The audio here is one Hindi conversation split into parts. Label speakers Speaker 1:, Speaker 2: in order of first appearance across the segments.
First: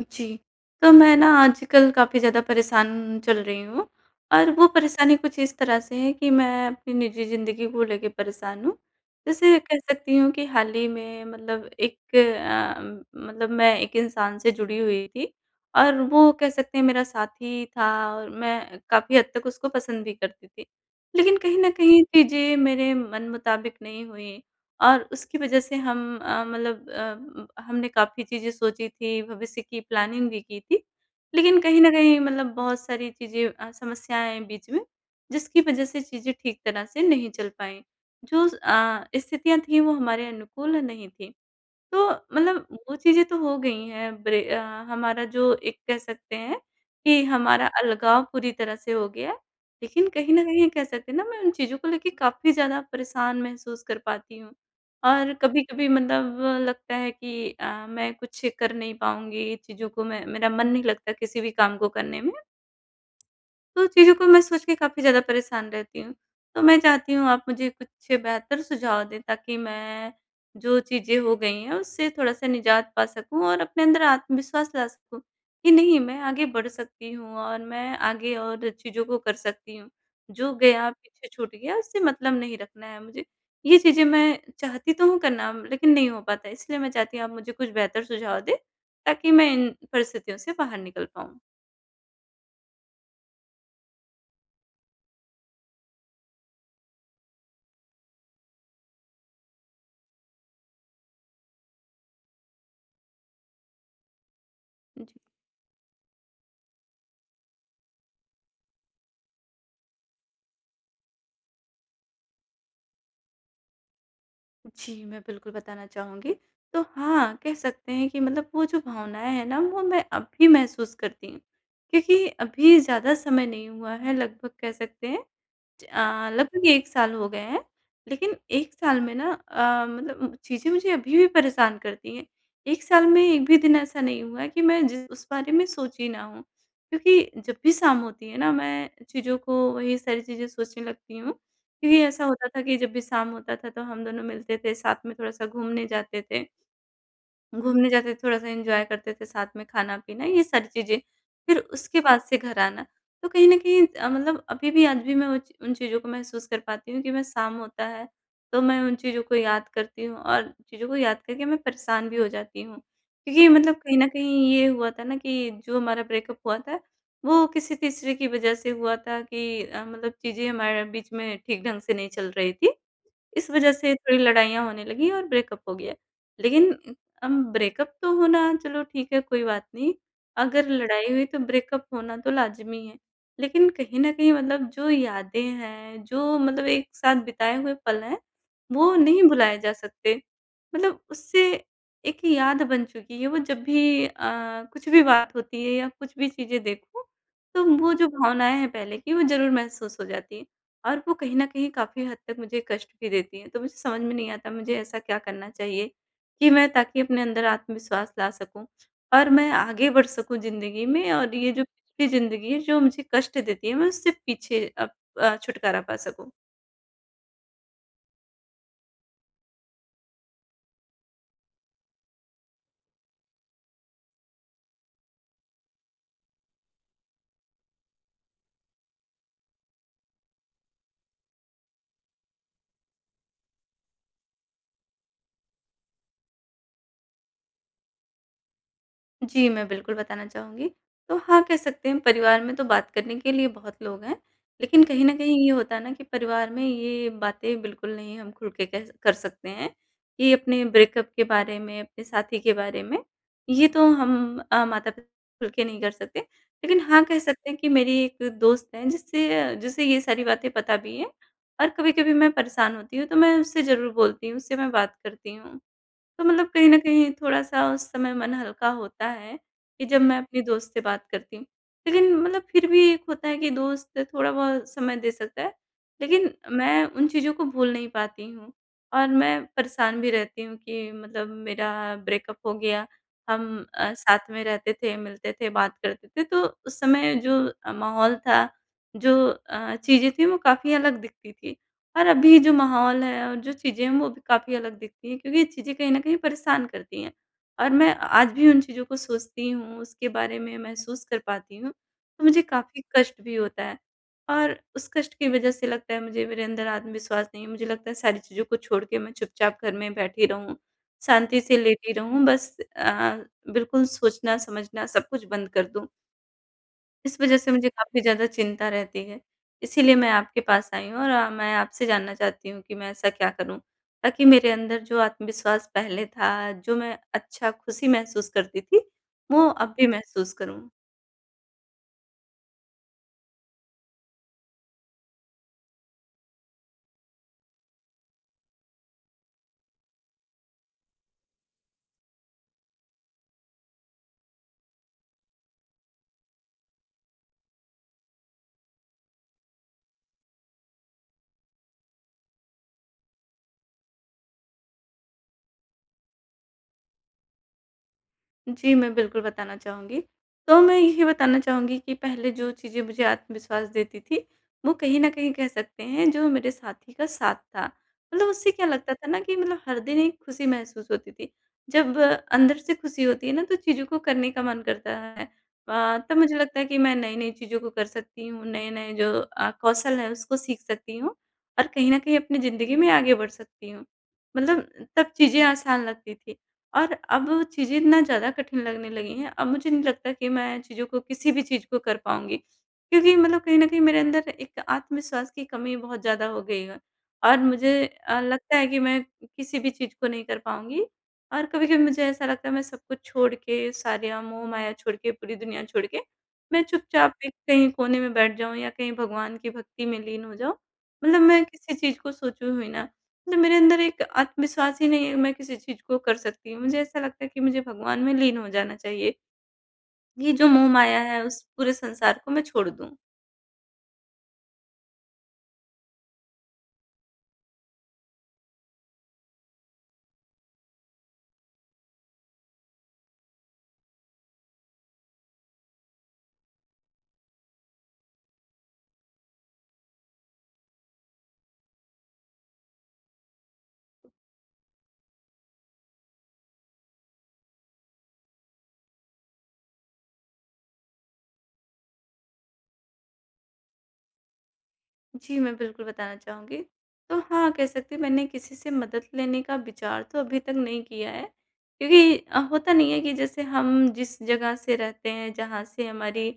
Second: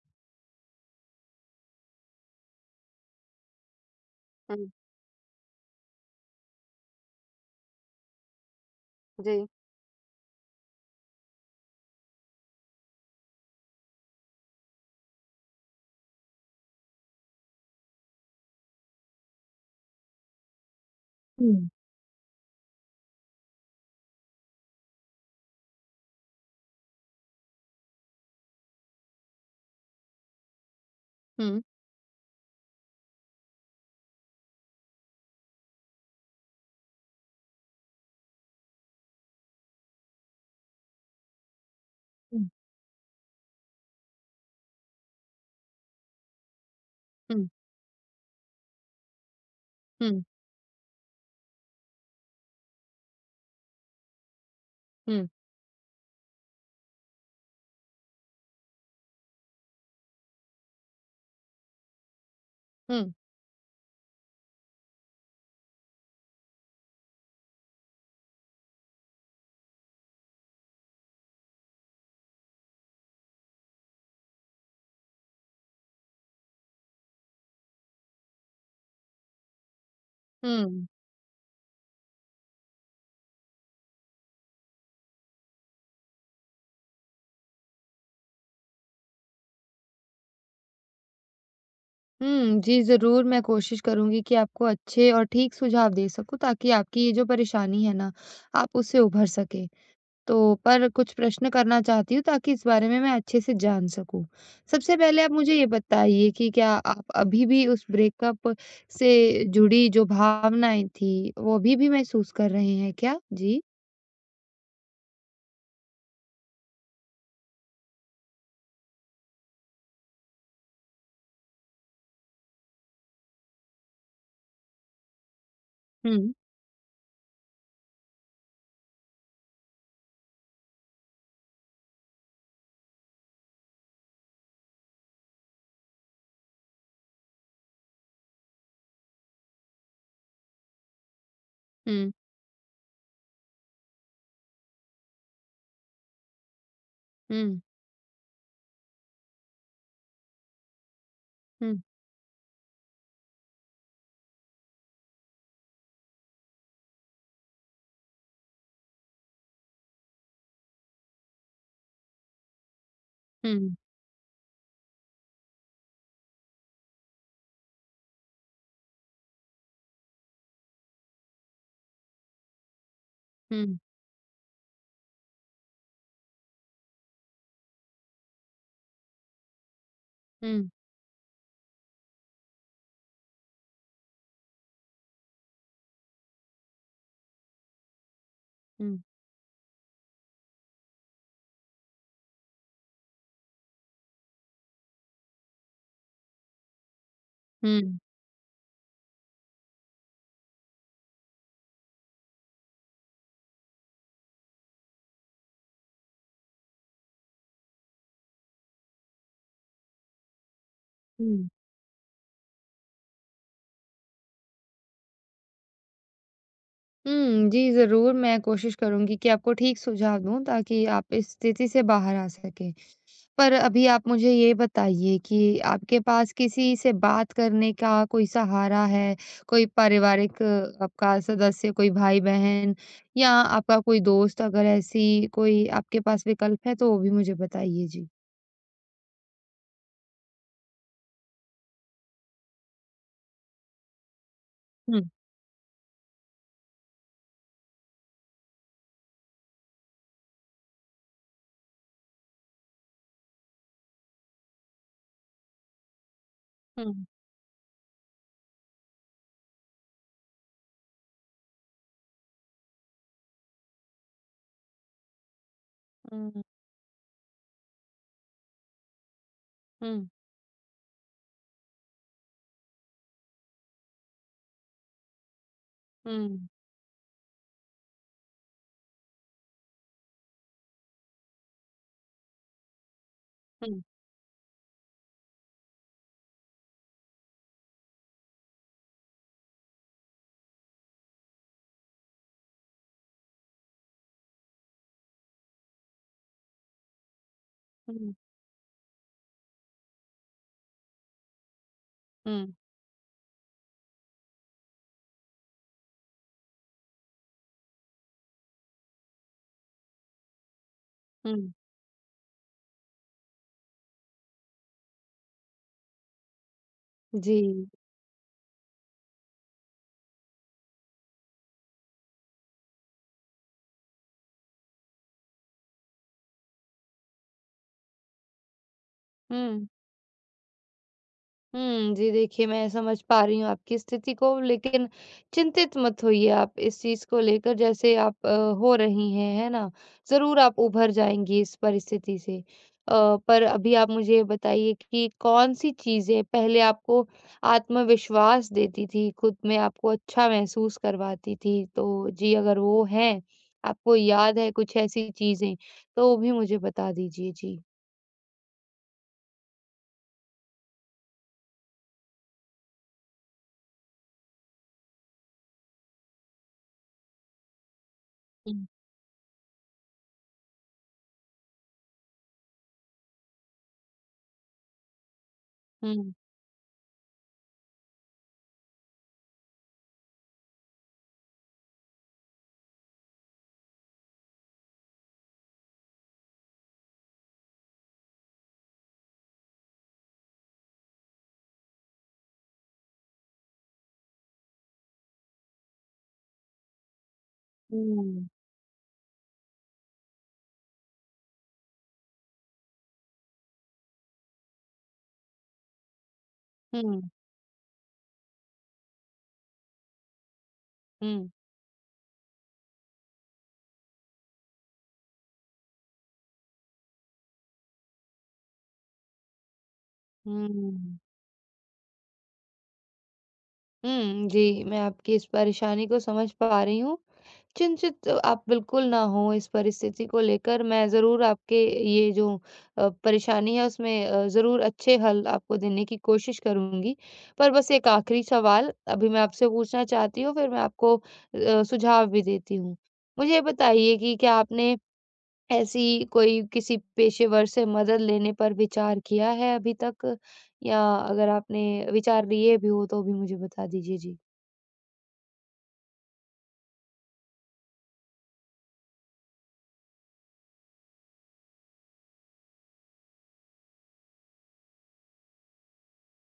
Speaker 1: जी। तो मैं ना आजकल काफ़ी ज़्यादा परेशान चल रही हूँ, और वो
Speaker 2: हुँ,
Speaker 1: परेशानी कुछ इस तरह से है कि मैं अपनी निजी ज़िंदगी को लेके परेशान हूँ।
Speaker 2: जी।
Speaker 1: जैसे कह सकती हूँ कि हाल ही में मतलब मतलब मैं एक इंसान से जुड़ी हुई थी, और वो कह सकते हैं मेरा साथी था, और मैं काफ़ी हद तक उसको पसंद भी करती थी। लेकिन कहीं न कहीं चीज़ें मेरे मन मुताबिक नहीं हुई। और उसकी वजह से हम अ, मतलब अ, हमने काफ़ी चीज़ें सोची थी, भविष्य की प्लानिंग भी की थी।
Speaker 2: हुँ,
Speaker 1: लेकिन कहीं न कहीं मतलब बहुत सारी चीज़ें समस्याएँ आई बीच में, जिसकी वजह से चीज़ें ठीक तरह से नहीं चल पाईं। जो स्थितियाँ थीं वो हमारे अनुकूल नहीं थीं। तो
Speaker 2: हुँ,
Speaker 1: मतलब वो चीज़ें तो हो गई हैं, हमारा जो एक कह सकते हैं कि
Speaker 2: हुँ,
Speaker 1: हमारा अलगाव पूरी तरह से हो गया है। लेकिन
Speaker 2: हुँ,
Speaker 1: कहीं न कहीं कह सकते हैं ना, मैं उन चीज़ों को लेके काफ़ी ज़्यादा परेशान महसूस कर पाती हूँ।
Speaker 2: हुँ,
Speaker 1: और कभी-कभी मतलब लगता है कि मैं कुछ कर नहीं पाऊँगी, चीज़ों को मैं, मेरा मन नहीं लगता किसी भी काम को करने में।
Speaker 2: हुँ,
Speaker 1: तो चीज़ों को मैं सोच के काफ़ी ज़्यादा परेशान रहती हूँ। तो मैं चाहती हूँ आप मुझे कुछ बेहतर सुझाव दें, ताकि मैं जो चीज़ें हो गई हैं उससे थोड़ा-सा निजात पा सकूँ, और अपने अंदर आत्मविश्वास ला सकूँ कि नहीं, मैं आगे बढ़ सकती हूँ और मैं आगे और चीज़ों को कर सकती हूँ। जो
Speaker 2: हुँ,
Speaker 1: गया पीछे छूट गया उससे मतलब नहीं रखना है मुझे। ये चीज़ें मैं चाहती तो हूँ करना, लेकिन नहीं हो पाता है, इसलिए मैं चाहती हूँ आप मुझे कुछ बेहतर सुझाव दें, ताकि मैं इन परिस्थितियों से बाहर निकल पाऊँ।
Speaker 2: हुँ। जी, ज़रूर मैं कोशिश करूँगी कि आपको अच्छे और ठीक सुझाव दे सकूँ ताकि आपकी ये जो परेशानी है ना, आप उससे उभर सकें। तो पर कुछ प्रश्न करना चाहती हूँ ताकि इस बारे में मैं अच्छे से जान सकूँ। सबसे पहले आप मुझे ये बताइए कि क्या आप अभी भी उस ब्रेकअप से जुड़ी जो भावनाएँ थी, वो अभी भी महसूस कर रहे हैं क्या? जी।
Speaker 1: जी, मैं बिल्कुल बताना चाहूँगी। तो हाँ, कह सकते हैं कि मतलब वो जो भावनाएँ हैं ना, वो मैं अब भी महसूस करती हूँ। क्योंकि अभी ज़्यादा समय नहीं हुआ है, लगभग कह सकते हैं
Speaker 2: हुँ,
Speaker 1: लगभग 1 साल हो गए हैं। लेकिन 1 साल में ना मतलब चीज़ें मुझे अभी भी परेशान करती हैं। 1 साल में एक भी दिन ऐसा नहीं हुआ है कि मैं जिस उस बारे में सोची ना हूँ। क्योंकि जब भी शाम होती है ना, मैं चीज़ों को, वही सारी चीज़ें सोचने लगती हूँ। क्योंकि
Speaker 2: हुँ,
Speaker 1: ऐसा होता था कि जब भी शाम होता था, तो हम दोनों मिलते थे, साथ में थोड़ा-सा घूमने जाते थे।
Speaker 2: हुँ,
Speaker 1: घूमने जाते थे, थोड़ा-सा एन्जॉय करते थे, साथ में खाना-पीना, ये सारी चीज़ें। फिर
Speaker 2: हुँ,
Speaker 1: उसके बाद से घर आना। तो कहीं न कहीं मतलब अभी भी, आज भी मैं वो ची उन चीज़ों को महसूस कर पाती हूँ कि मैं, शाम होता है, तो मैं उन चीज़ों को याद करती हूँ, और चीज़ों को याद करके मैं परेशान भी हो जाती हूँ। क्योंकि
Speaker 2: हुँ,
Speaker 1: मतलब कहीं न कहीं ये हुआ था ना कि जो हमारा ब्रेकअप हुआ था, वो किसी तीसरे की वज़ह से हुआ था, कि मतलब चीज़ें हमारे बीच में ठीक ढंग से नहीं चल रही थी। इस वज़ह
Speaker 2: हुँ,
Speaker 1: से थोड़ी लड़ाइयाँ होने लगीं और ब्रेकअप हो गया। लेकिन अब ब्रेकअप तो होना, चलो ठीक है, कोई बात नहीं,
Speaker 2: हुँ,
Speaker 1: अगर लड़ाई हुई तो ब्रेकअप होना तो लाज़मी है। लेकिन कहीं न कहीं मतलब जो यादें हैं, जो मतलब एक साथ बिताए हुए पल हैं, वो
Speaker 2: हुँ।
Speaker 1: नहीं भुलाए जा सकते। मतलब उससे एक याद बन चुकी है, वो जब भी कुछ भी बात होती है या कुछ भी चीज़ें देखो, तो वो
Speaker 2: हुँ,
Speaker 1: जो भावनाएँ हैं पहले की, वो ज़रूर महसूस हो जाती हैं। और वो कहीं न कहीं काफ़ी हद तक मुझे कष्ट भी देती हैं। तो मुझे समझ में नहीं आता मुझे ऐसा क्या करना चाहिए कि मैं, ताकि अपने अंदर आत्मविश्वास ला सकूँ और मैं आगे बढ़ सकूँ ज़िंदगी में, और
Speaker 2: हुँ।
Speaker 1: ये जो पिछली ज़िंदगी है जो मुझे कष्ट देती है, मैं उससे पीछे अब छुटकारा पा सकूँ।
Speaker 2: हुँ, जी, ज़रूर मैं कोशिश करूँगी कि आपको ठीक सुझाव दूँ ताकि आप इस स्थिति से बाहर आ सकें। पर अभी आप मुझे ये बताइए कि आपके पास किसी से बात करने का कोई सहारा है? कोई पारिवारिक आपका सदस्य, कोई भाई-बहन या आपका कोई दोस्त अगर ऐसी कोई आपके पास विकल्प है तो वो भी मुझे बताइए? जी।
Speaker 1: जी, मैं बिल्कुल बताना चाहूँगी। तो हाँ, कह सकते हैं परिवार में तो बात करने के लिए बहुत लोग हैं, लेकिन
Speaker 2: हुँ,
Speaker 1: कहीं न कहीं ये होता है ना कि परिवार में ये बातें बिल्कुल नहीं हम खुल के कह कर सकते हैं कि अपने ब्रेकअप के बारे में, अपने साथी के बारे में, ये तो हम माता-पिता खुल के नहीं कर सकते। लेकिन
Speaker 2: हुँ,
Speaker 1: हाँ, कह सकते हैं कि मेरी एक दोस्त है जिससे जिसे ये सारी बातें पता भी हैं, और कभी-कभी मैं परेशान होती हूँ तो मैं उससे ज़रूर बोलती हूँ, उससे मैं बात करती हूँ। तो
Speaker 2: हुँ, हुँ,
Speaker 1: मतलब कहीं न कहीं थोड़ा-सा उस समय मन हल्का होता है, कि जब
Speaker 2: हुँ,
Speaker 1: मैं अपने दोस्त से बात करती हूँ। लेकिन मतलब फिर भी एक होता है कि दोस्त थोड़ा-बहुत समय दे सकता है, लेकिन मैं उन चीज़ों को भूल नहीं पाती हूँ, और मैं परेशान भी रहती हूँ कि मतलब मेरा ब्रेकअप हो गया, हम
Speaker 2: हुँ,
Speaker 1: साथ में रहते थे, मिलते थे, बात करते थे, तो उस समय जो माहौल था, जो चीज़ें थी, वो काफ़ी अलग दिखती थी। और अभी जो माहौल है और जो चीज़ें हैं, वो भी काफ़ी अलग दिखती हैं, क्योंकि ये चीज़ें कहीं न कहीं परेशान करती हैं। और मैं
Speaker 2: हुँ,
Speaker 1: आज भी उन चीज़ों को सोचती हूँ, उसके बारे में महसूस कर पाती हूँ, तो मुझे
Speaker 2: हुँ,
Speaker 1: काफ़ी कष्ट भी होता है। और उस कष्ट की वज़ह से लगता है मुझे मेरे अंदर आत्मविश्वास नहीं है, मुझे लगता है सारी चीज़ों को छोड़ के मैं चुपचाप घर में बैठी रहूँ,
Speaker 2: हुँ।
Speaker 1: शांति से लेटी रहूँ, बस बिल्कुल सोचना, समझना, सब कुछ बंद कर दूँ। इस
Speaker 2: जी,
Speaker 1: वज़ह से मुझे काफ़ी ज़्यादा चिंता रहती है। इसीलिए मैं आपके पास आई हूँ, और मैं आपसे जानना चाहती हूँ कि मैं ऐसा क्या करूँ? ताकि मेरे अंदर जो आत्मविश्वास पहले था, जो मैं अच्छा, खुशी महसूस करती थी, वो
Speaker 2: हुँ।
Speaker 1: अब भी महसूस करूँ।
Speaker 2: हुँ, जी देखिए, मैं समझ पा रही हूँ आपकी स्थिति को लेकिन चिंतित मत होइए आप इस चीज़ को लेकर जैसे आप हो रही हैं, है ना? ज़रूर आप उभर जाएँगी इस परिस्थिति से। अ, पर अभी आप मुझे ये बताइए कि कौन-सी चीज़ें पहले आपको आत्मविश्वास देती थी, खुद में आपको अच्छा महसूस करवाती थी? तो जी, अगर वो हैं, आपको याद है कुछ ऐसी चीज़ें, तो वो भी मुझे बता दीजिए। जी।
Speaker 1: जी, मैं बिल्कुल बताना चाहूँगी। तो मैं यही बताना चाहूँगी कि पहले जो चीज़ें मुझे आत्मविश्वास देती थी, वो कहीं न कहीं कह सकते हैं जो मेरे साथी का साथ था। मतलब उससे
Speaker 2: हुँ।
Speaker 1: क्या लगता था ना कि मतलब हर दिन एक खुशी महसूस होती थी। जब अंदर से खुशी होती है ना, तो चीज़ों को करने का मन करता है।
Speaker 2: हुँ।
Speaker 1: तब मुझे लगता है कि मैं नई-नई चीज़ों को कर सकती हूँ, नए-नए जो कौशल है उसको सीख सकती हूँ, और कहीं न कहीं अपनी ज़िंदगी में आगे बढ़ सकती हूँ। मतलब तब चीज़ें आसान लगती थी। और अब वो चीज़ें ना ज़्यादा कठिन लगने लगी हैं, अब मुझे नहीं लगता कि मैं चीज़ों को, किसी भी चीज़ को कर पाऊँगी। क्योंकि मतलब कहीं न कहीं मेरे अंदर एक आत्मविश्वास की कमी बहुत ज़्यादा हो गई है, और मुझे
Speaker 2: हुँ।
Speaker 1: लगता है कि मैं किसी भी चीज़ को नहीं कर पाऊँगी। और कभी-कभी मुझे ऐसा लगता है, मैं सब कुछ छोड़ के, सारा मोह-माया छोड़ के, पूरी दुनिया छोड़ के, मैं
Speaker 2: हुँ,
Speaker 1: चुपचाप एक कहीं कोने में बैठ जाऊँ, या कहीं भगवान की भक्ति में लीन हो जाऊँ। मतलब
Speaker 2: हुँ।
Speaker 1: मैं किसी चीज़ को सोचूँ ही ना। ना मेरे अंदर एक आत्मविश्वास ही नहीं है, मैं किसी चीज़ को कर सकती हूँ। मुझे ऐसा लगता है कि मुझे भगवान में लीन हो जाना चाहिए। ये जो मोह
Speaker 2: हुँ।
Speaker 1: माया है, उस पूरे संसार को मैं छोड़ दूँ।
Speaker 2: हुँ, जी, मैं आपकी इस परेशानी को समझ पा रही हूँ। चिंतित आप बिल्कुल ना हों इस परिस्थिति को लेकर, मैं ज़रूर आपके ये जो परेशानी है उसमें ज़रूर अच्छे हल आपको देने की कोशिश करूँगी। पर बस एक आखिरी सवाल अभी मैं आपसे पूछना चाहती हूँ, फिर मैं आपको सुझाव भी देती हूँ। मुझे ये बताइए कि क्या आपने ऐसी कोई किसी पेशेवर से मदद लेने पर विचार किया है अभी तक? या अगर आपने विचार लिए भी हो तो भी मुझे बता दीजिए? जी।
Speaker 1: जी, मैं बिल्कुल बताना चाहूँगी। तो हाँ, कह सकते हैं मैंने किसी से मदद लेने का विचार तो अभी तक नहीं किया है, क्योंकि होता नहीं है कि जैसे हम जिस जगह से रहते हैं, जहाँ से हमारी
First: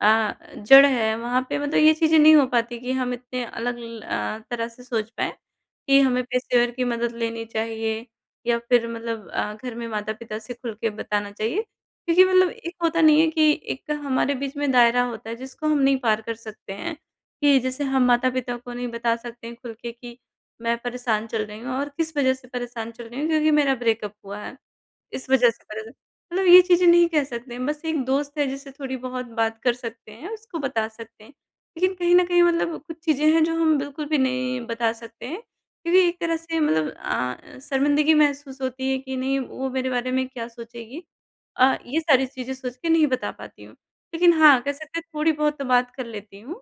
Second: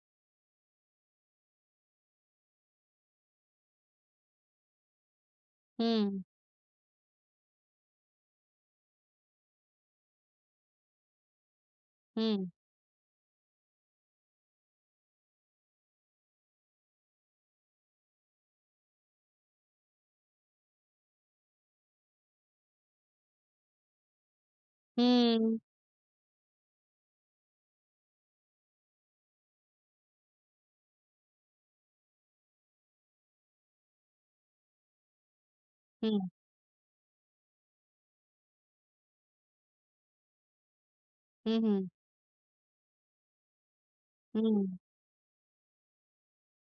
Speaker 1: जड़ है, वहाँ पे मतलब ये चीज़ें नहीं हो पाती कि हम इतने अलग तरह से सोच पाएँ कि
Speaker 2: हुँ,
Speaker 1: हमें पेशेवर की मदद लेनी चाहिए, या फिर मतलब घर में माता-पिता से खुल के बताना चाहिए। क्योंकि
Speaker 2: हुँ,
Speaker 1: मतलब एक होता नहीं है कि एक हमारे बीच में दायरा होता है जिसको हम नहीं पार कर सकते हैं। कि जैसे हम माता-पिता को नहीं बता सकते हैं खुल के कि मैं परेशान चल रही हूँ और किस वजह से परेशान चल रही हूँ, क्योंकि मेरा ब्रेकअप हुआ है, इस वजह
Speaker 2: हुँ,
Speaker 1: से परेशान, मतलब ये चीज़ें नहीं कह सकते हैं, बस एक दोस्त है जिससे थोड़ी बहुत बात कर सकते हैं, उसको बता सकते हैं। लेकिन कहीं न कहीं मतलब कुछ चीज़ें हैं जो हम बिल्कुल भी नहीं बता सकते हैं, क्योंकि
Speaker 2: हुँ,
Speaker 1: एक तरह से मतलब शर्मिंदगी महसूस होती है कि नहीं, वो मेरे बारे में क्या सोचेगी?
Speaker 2: हुँ, हुँ,
Speaker 1: ये सारी चीज़ें सोच के नहीं बता पाती हूँ। लेकिन हाँ, कह
Speaker 2: हुँ,
Speaker 1: सकते हैं थोड़ी बहुत तो बात कर लेती हूँ।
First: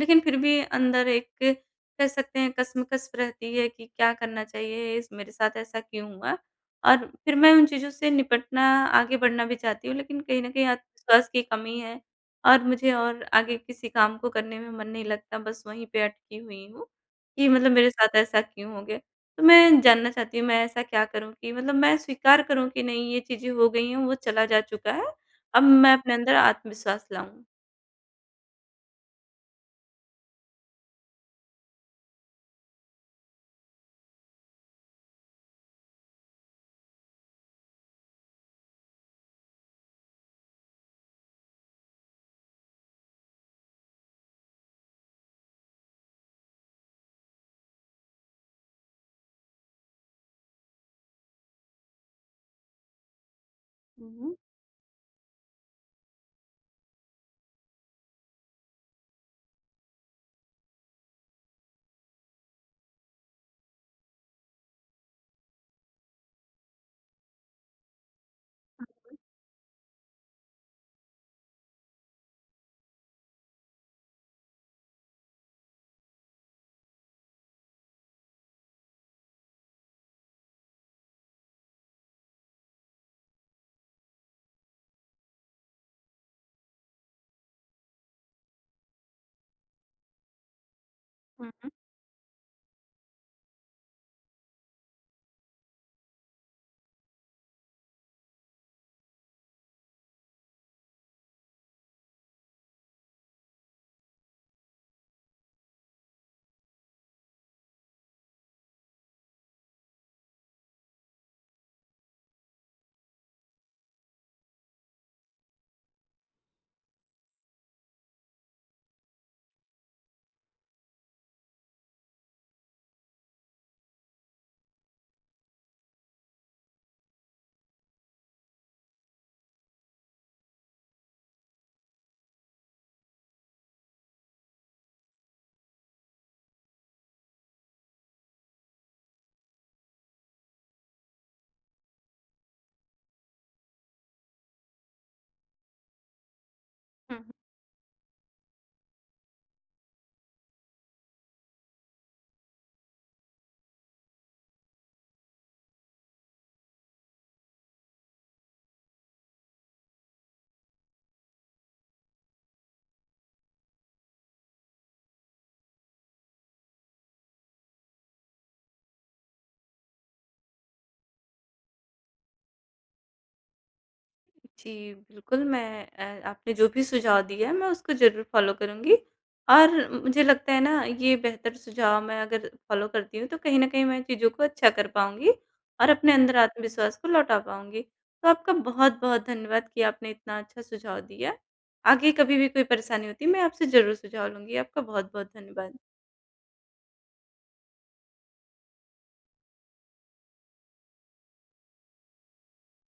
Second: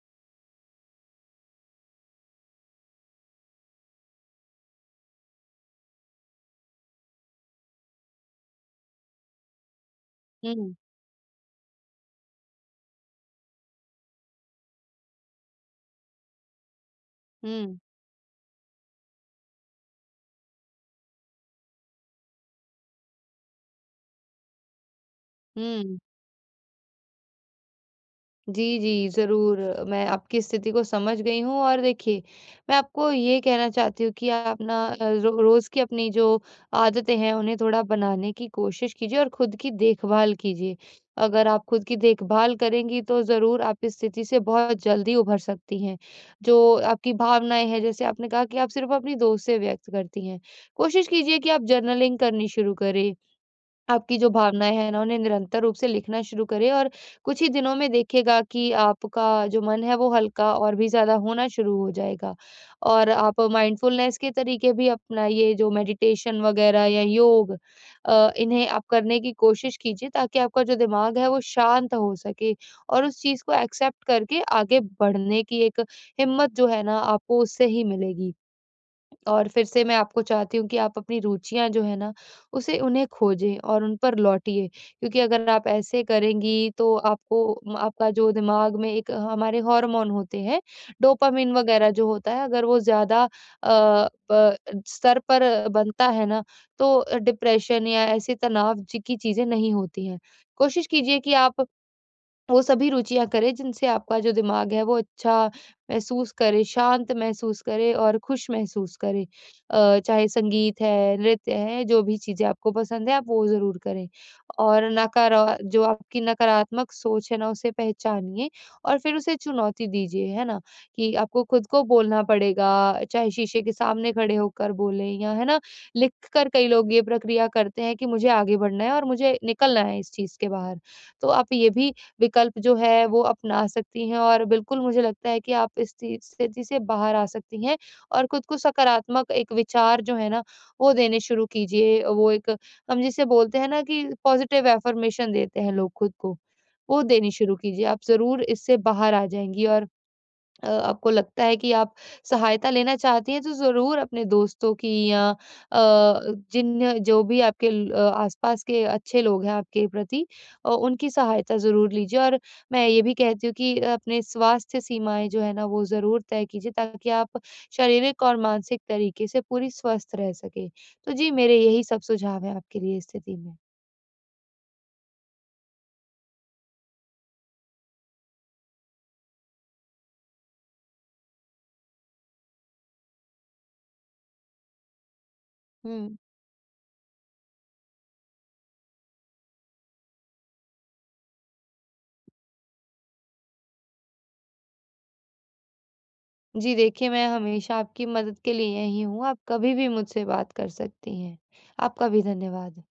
Speaker 1: लेकिन फिर भी अंदर एक, कह सकते हैं कसमकस रहती है कि क्या करना चाहिए, इस मेरे साथ ऐसा क्यों हुआ? और फिर मैं उन चीज़ों से निपटना, आगे बढ़ना भी चाहती हूँ, लेकिन कहीं न कहीं
Speaker 2: हुँ,
Speaker 1: आत्मविश्वास की कमी है, और मुझे और आगे किसी काम को करने में मन नहीं लगता, बस वहीं पे अटकी हुई हूँ कि मतलब
Speaker 2: हुँ,
Speaker 1: मेरे साथ ऐसा क्यों हो गया? तो मैं जानना चाहती हूँ, मैं ऐसा क्या करूँ कि मतलब मैं स्वीकार करूँ कि नहीं, ये चीज़ें हो गई हैं, वो चला जा चुका है, अब मैं
Speaker 2: हुँ।
Speaker 1: अपने अंदर आत्मविश्वास लाऊँ?
Speaker 2: जी, जी, ज़रूर। मैं आपकी स्थिति को समझ गई हूँ और देखिए, मैं आपको ये कहना चाहती हूँ कि आप ना रो रोज़ की अपनी जो आदतें हैं, उन्हें थोड़ा बनाने की कोशिश कीजिए और खुद की देखभाल कीजिए। अगर आप खुद की देखभाल करेंगी, तो ज़रूर आप इस स्थिति से बहुत जल्दी उभर सकती हैं। जो आपकी भावनाएँ हैं, जैसे आपने कहा कि आप सिर्फ़ अपनी दोस्त से व्यक्त करती हैं। कोशिश कीजिए कि आप जर्नलिंग करनी शुरू करें
Speaker 1: हुँ,
Speaker 2: आपकी जो
Speaker 1: हुँ।
Speaker 2: भावनाएँ हैं ना, उन्हें निरंतर रूप से लिखना शुरू करें और कुछ ही दिनों में देखिएगा कि आपका जो मन है, वो हल्का और भी ज़्यादा होना शुरू हो जाएगा। और आप माइंडफुलनेस के तरीके भी अपनाइए, जो मेडिटेशन वगैरह या योग इन्हें आप करने की कोशिश कीजिए ताकि आपका जो दिमाग है, वो शांत हो सके और उस चीज़ को एक्सेप्ट करके आगे बढ़ने की एक हिम्मत जो है ना, आपको उससे ही मिलेगी। और फिर से मैं आपको चाहती हूँ कि आप अपनी रुचियाँ जो है ना, उसे उन्हें खोजें और उन पर लौटिए। क्योंकि अगर आप ऐसे करेंगी तो आपको म आपका जो दिमाग में एक हमारे हार्मोन होते हैं,
Speaker 1: हुँ,
Speaker 2: डोपामाइन
Speaker 1: हुँ।
Speaker 2: वगैरह जो होता है, अगर वो ज़्यादा प स्तर पर बनता है ना, तो डिप्रेशन या ऐसे तनाव जी की चीज़ें नहीं होती हैं। कोशिश कीजिए कि आप वो सभी रुचियाँ करें जिनसे आपका जो दिमाग है वो अच्छा महसूस करे, शांत महसूस करे और खुश महसूस करे। चाहे संगीत है, नृत्य है, जो भी चीज़ें आपको पसंद है आप वो ज़रूर करें। और नकारा जो आपकी नकारात्मक सोच है ना उसे पहचानिए और फिर उसे चुनौती दीजिए, है ना? कि आपको खुद को बोलना पड़ेगा, चाहे शीशे के सामने खड़े होकर बोलें या है ना, लिख कर कई लोग ये प्रक्रिया करते हैं कि मुझे आगे बढ़ना है और मुझे निकलना है इस चीज़ के बाहर। तो आप ये भी विकल्प जो है वो अपना सकती हैं और बिल्कुल मुझे लगता है कि आप इस चीज़ स्थिति से बाहर आ सकती हैं और खुद को सकारात्मक एक विचार जो है ना वो देने शुरू कीजिए। वो एक हम जिसे बोलते हैं ना कि पॉजिटिव अफ़र्मेशन देते हैं लोग खुद को, वो
Speaker 1: हुँ, हुँ।
Speaker 2: देनी शुरू कीजिए। आप ज़रूर इससे बाहर आ जाएँगी और आपको लगता है कि आप सहायता लेना चाहती हैं, तो ज़रूर अपने दोस्तों की या जिन जो भी आपके आस-पास के अच्छे लोग हैं आपके प्रति उनकी सहायता ज़रूर लीजिए। और मैं ये भी कहती हूँ कि अपने स्वास्थ्य सीमाएँ जो है ना, वो ज़रूर तय कीजिए ताकि आप शारीरिक और मानसिक तरीके से पूरी स्वस्थ रह सकें। तो जी, मेरे यही सब सुझाव हैं आपके लिए इस स्थिति में।
Speaker 1: जी, बिल्कुल मैं आपने जो भी सुझाव दिया है मैं उसको ज़रूर फ़ॉलो करूँगी, और मुझे लगता है ना, ये बेहतर सुझाव मैं अगर फ़ॉलो करती हूँ तो कहीं न कहीं मैं चीज़ों को अच्छा कर पाऊँगी, और अपने
Speaker 2: हुँ।
Speaker 1: अंदर आत्मविश्वास को लौटा पाऊँगी। तो आपका बहुत-बहुत धन्यवाद कि आपने इतना अच्छा सुझाव दिया। आगे कभी भी कोई परेशानी होती है मैं आपसे ज़रूर सुझाव लूँगी। आपका बहुत-बहुत धन्यवाद।
Speaker 2: जी देखिए, मैं हमेशा आपकी मदद के लिए यहीं हूँ, आप कभी भी मुझसे बात कर सकती हैं। आपका भी धन्यवाद।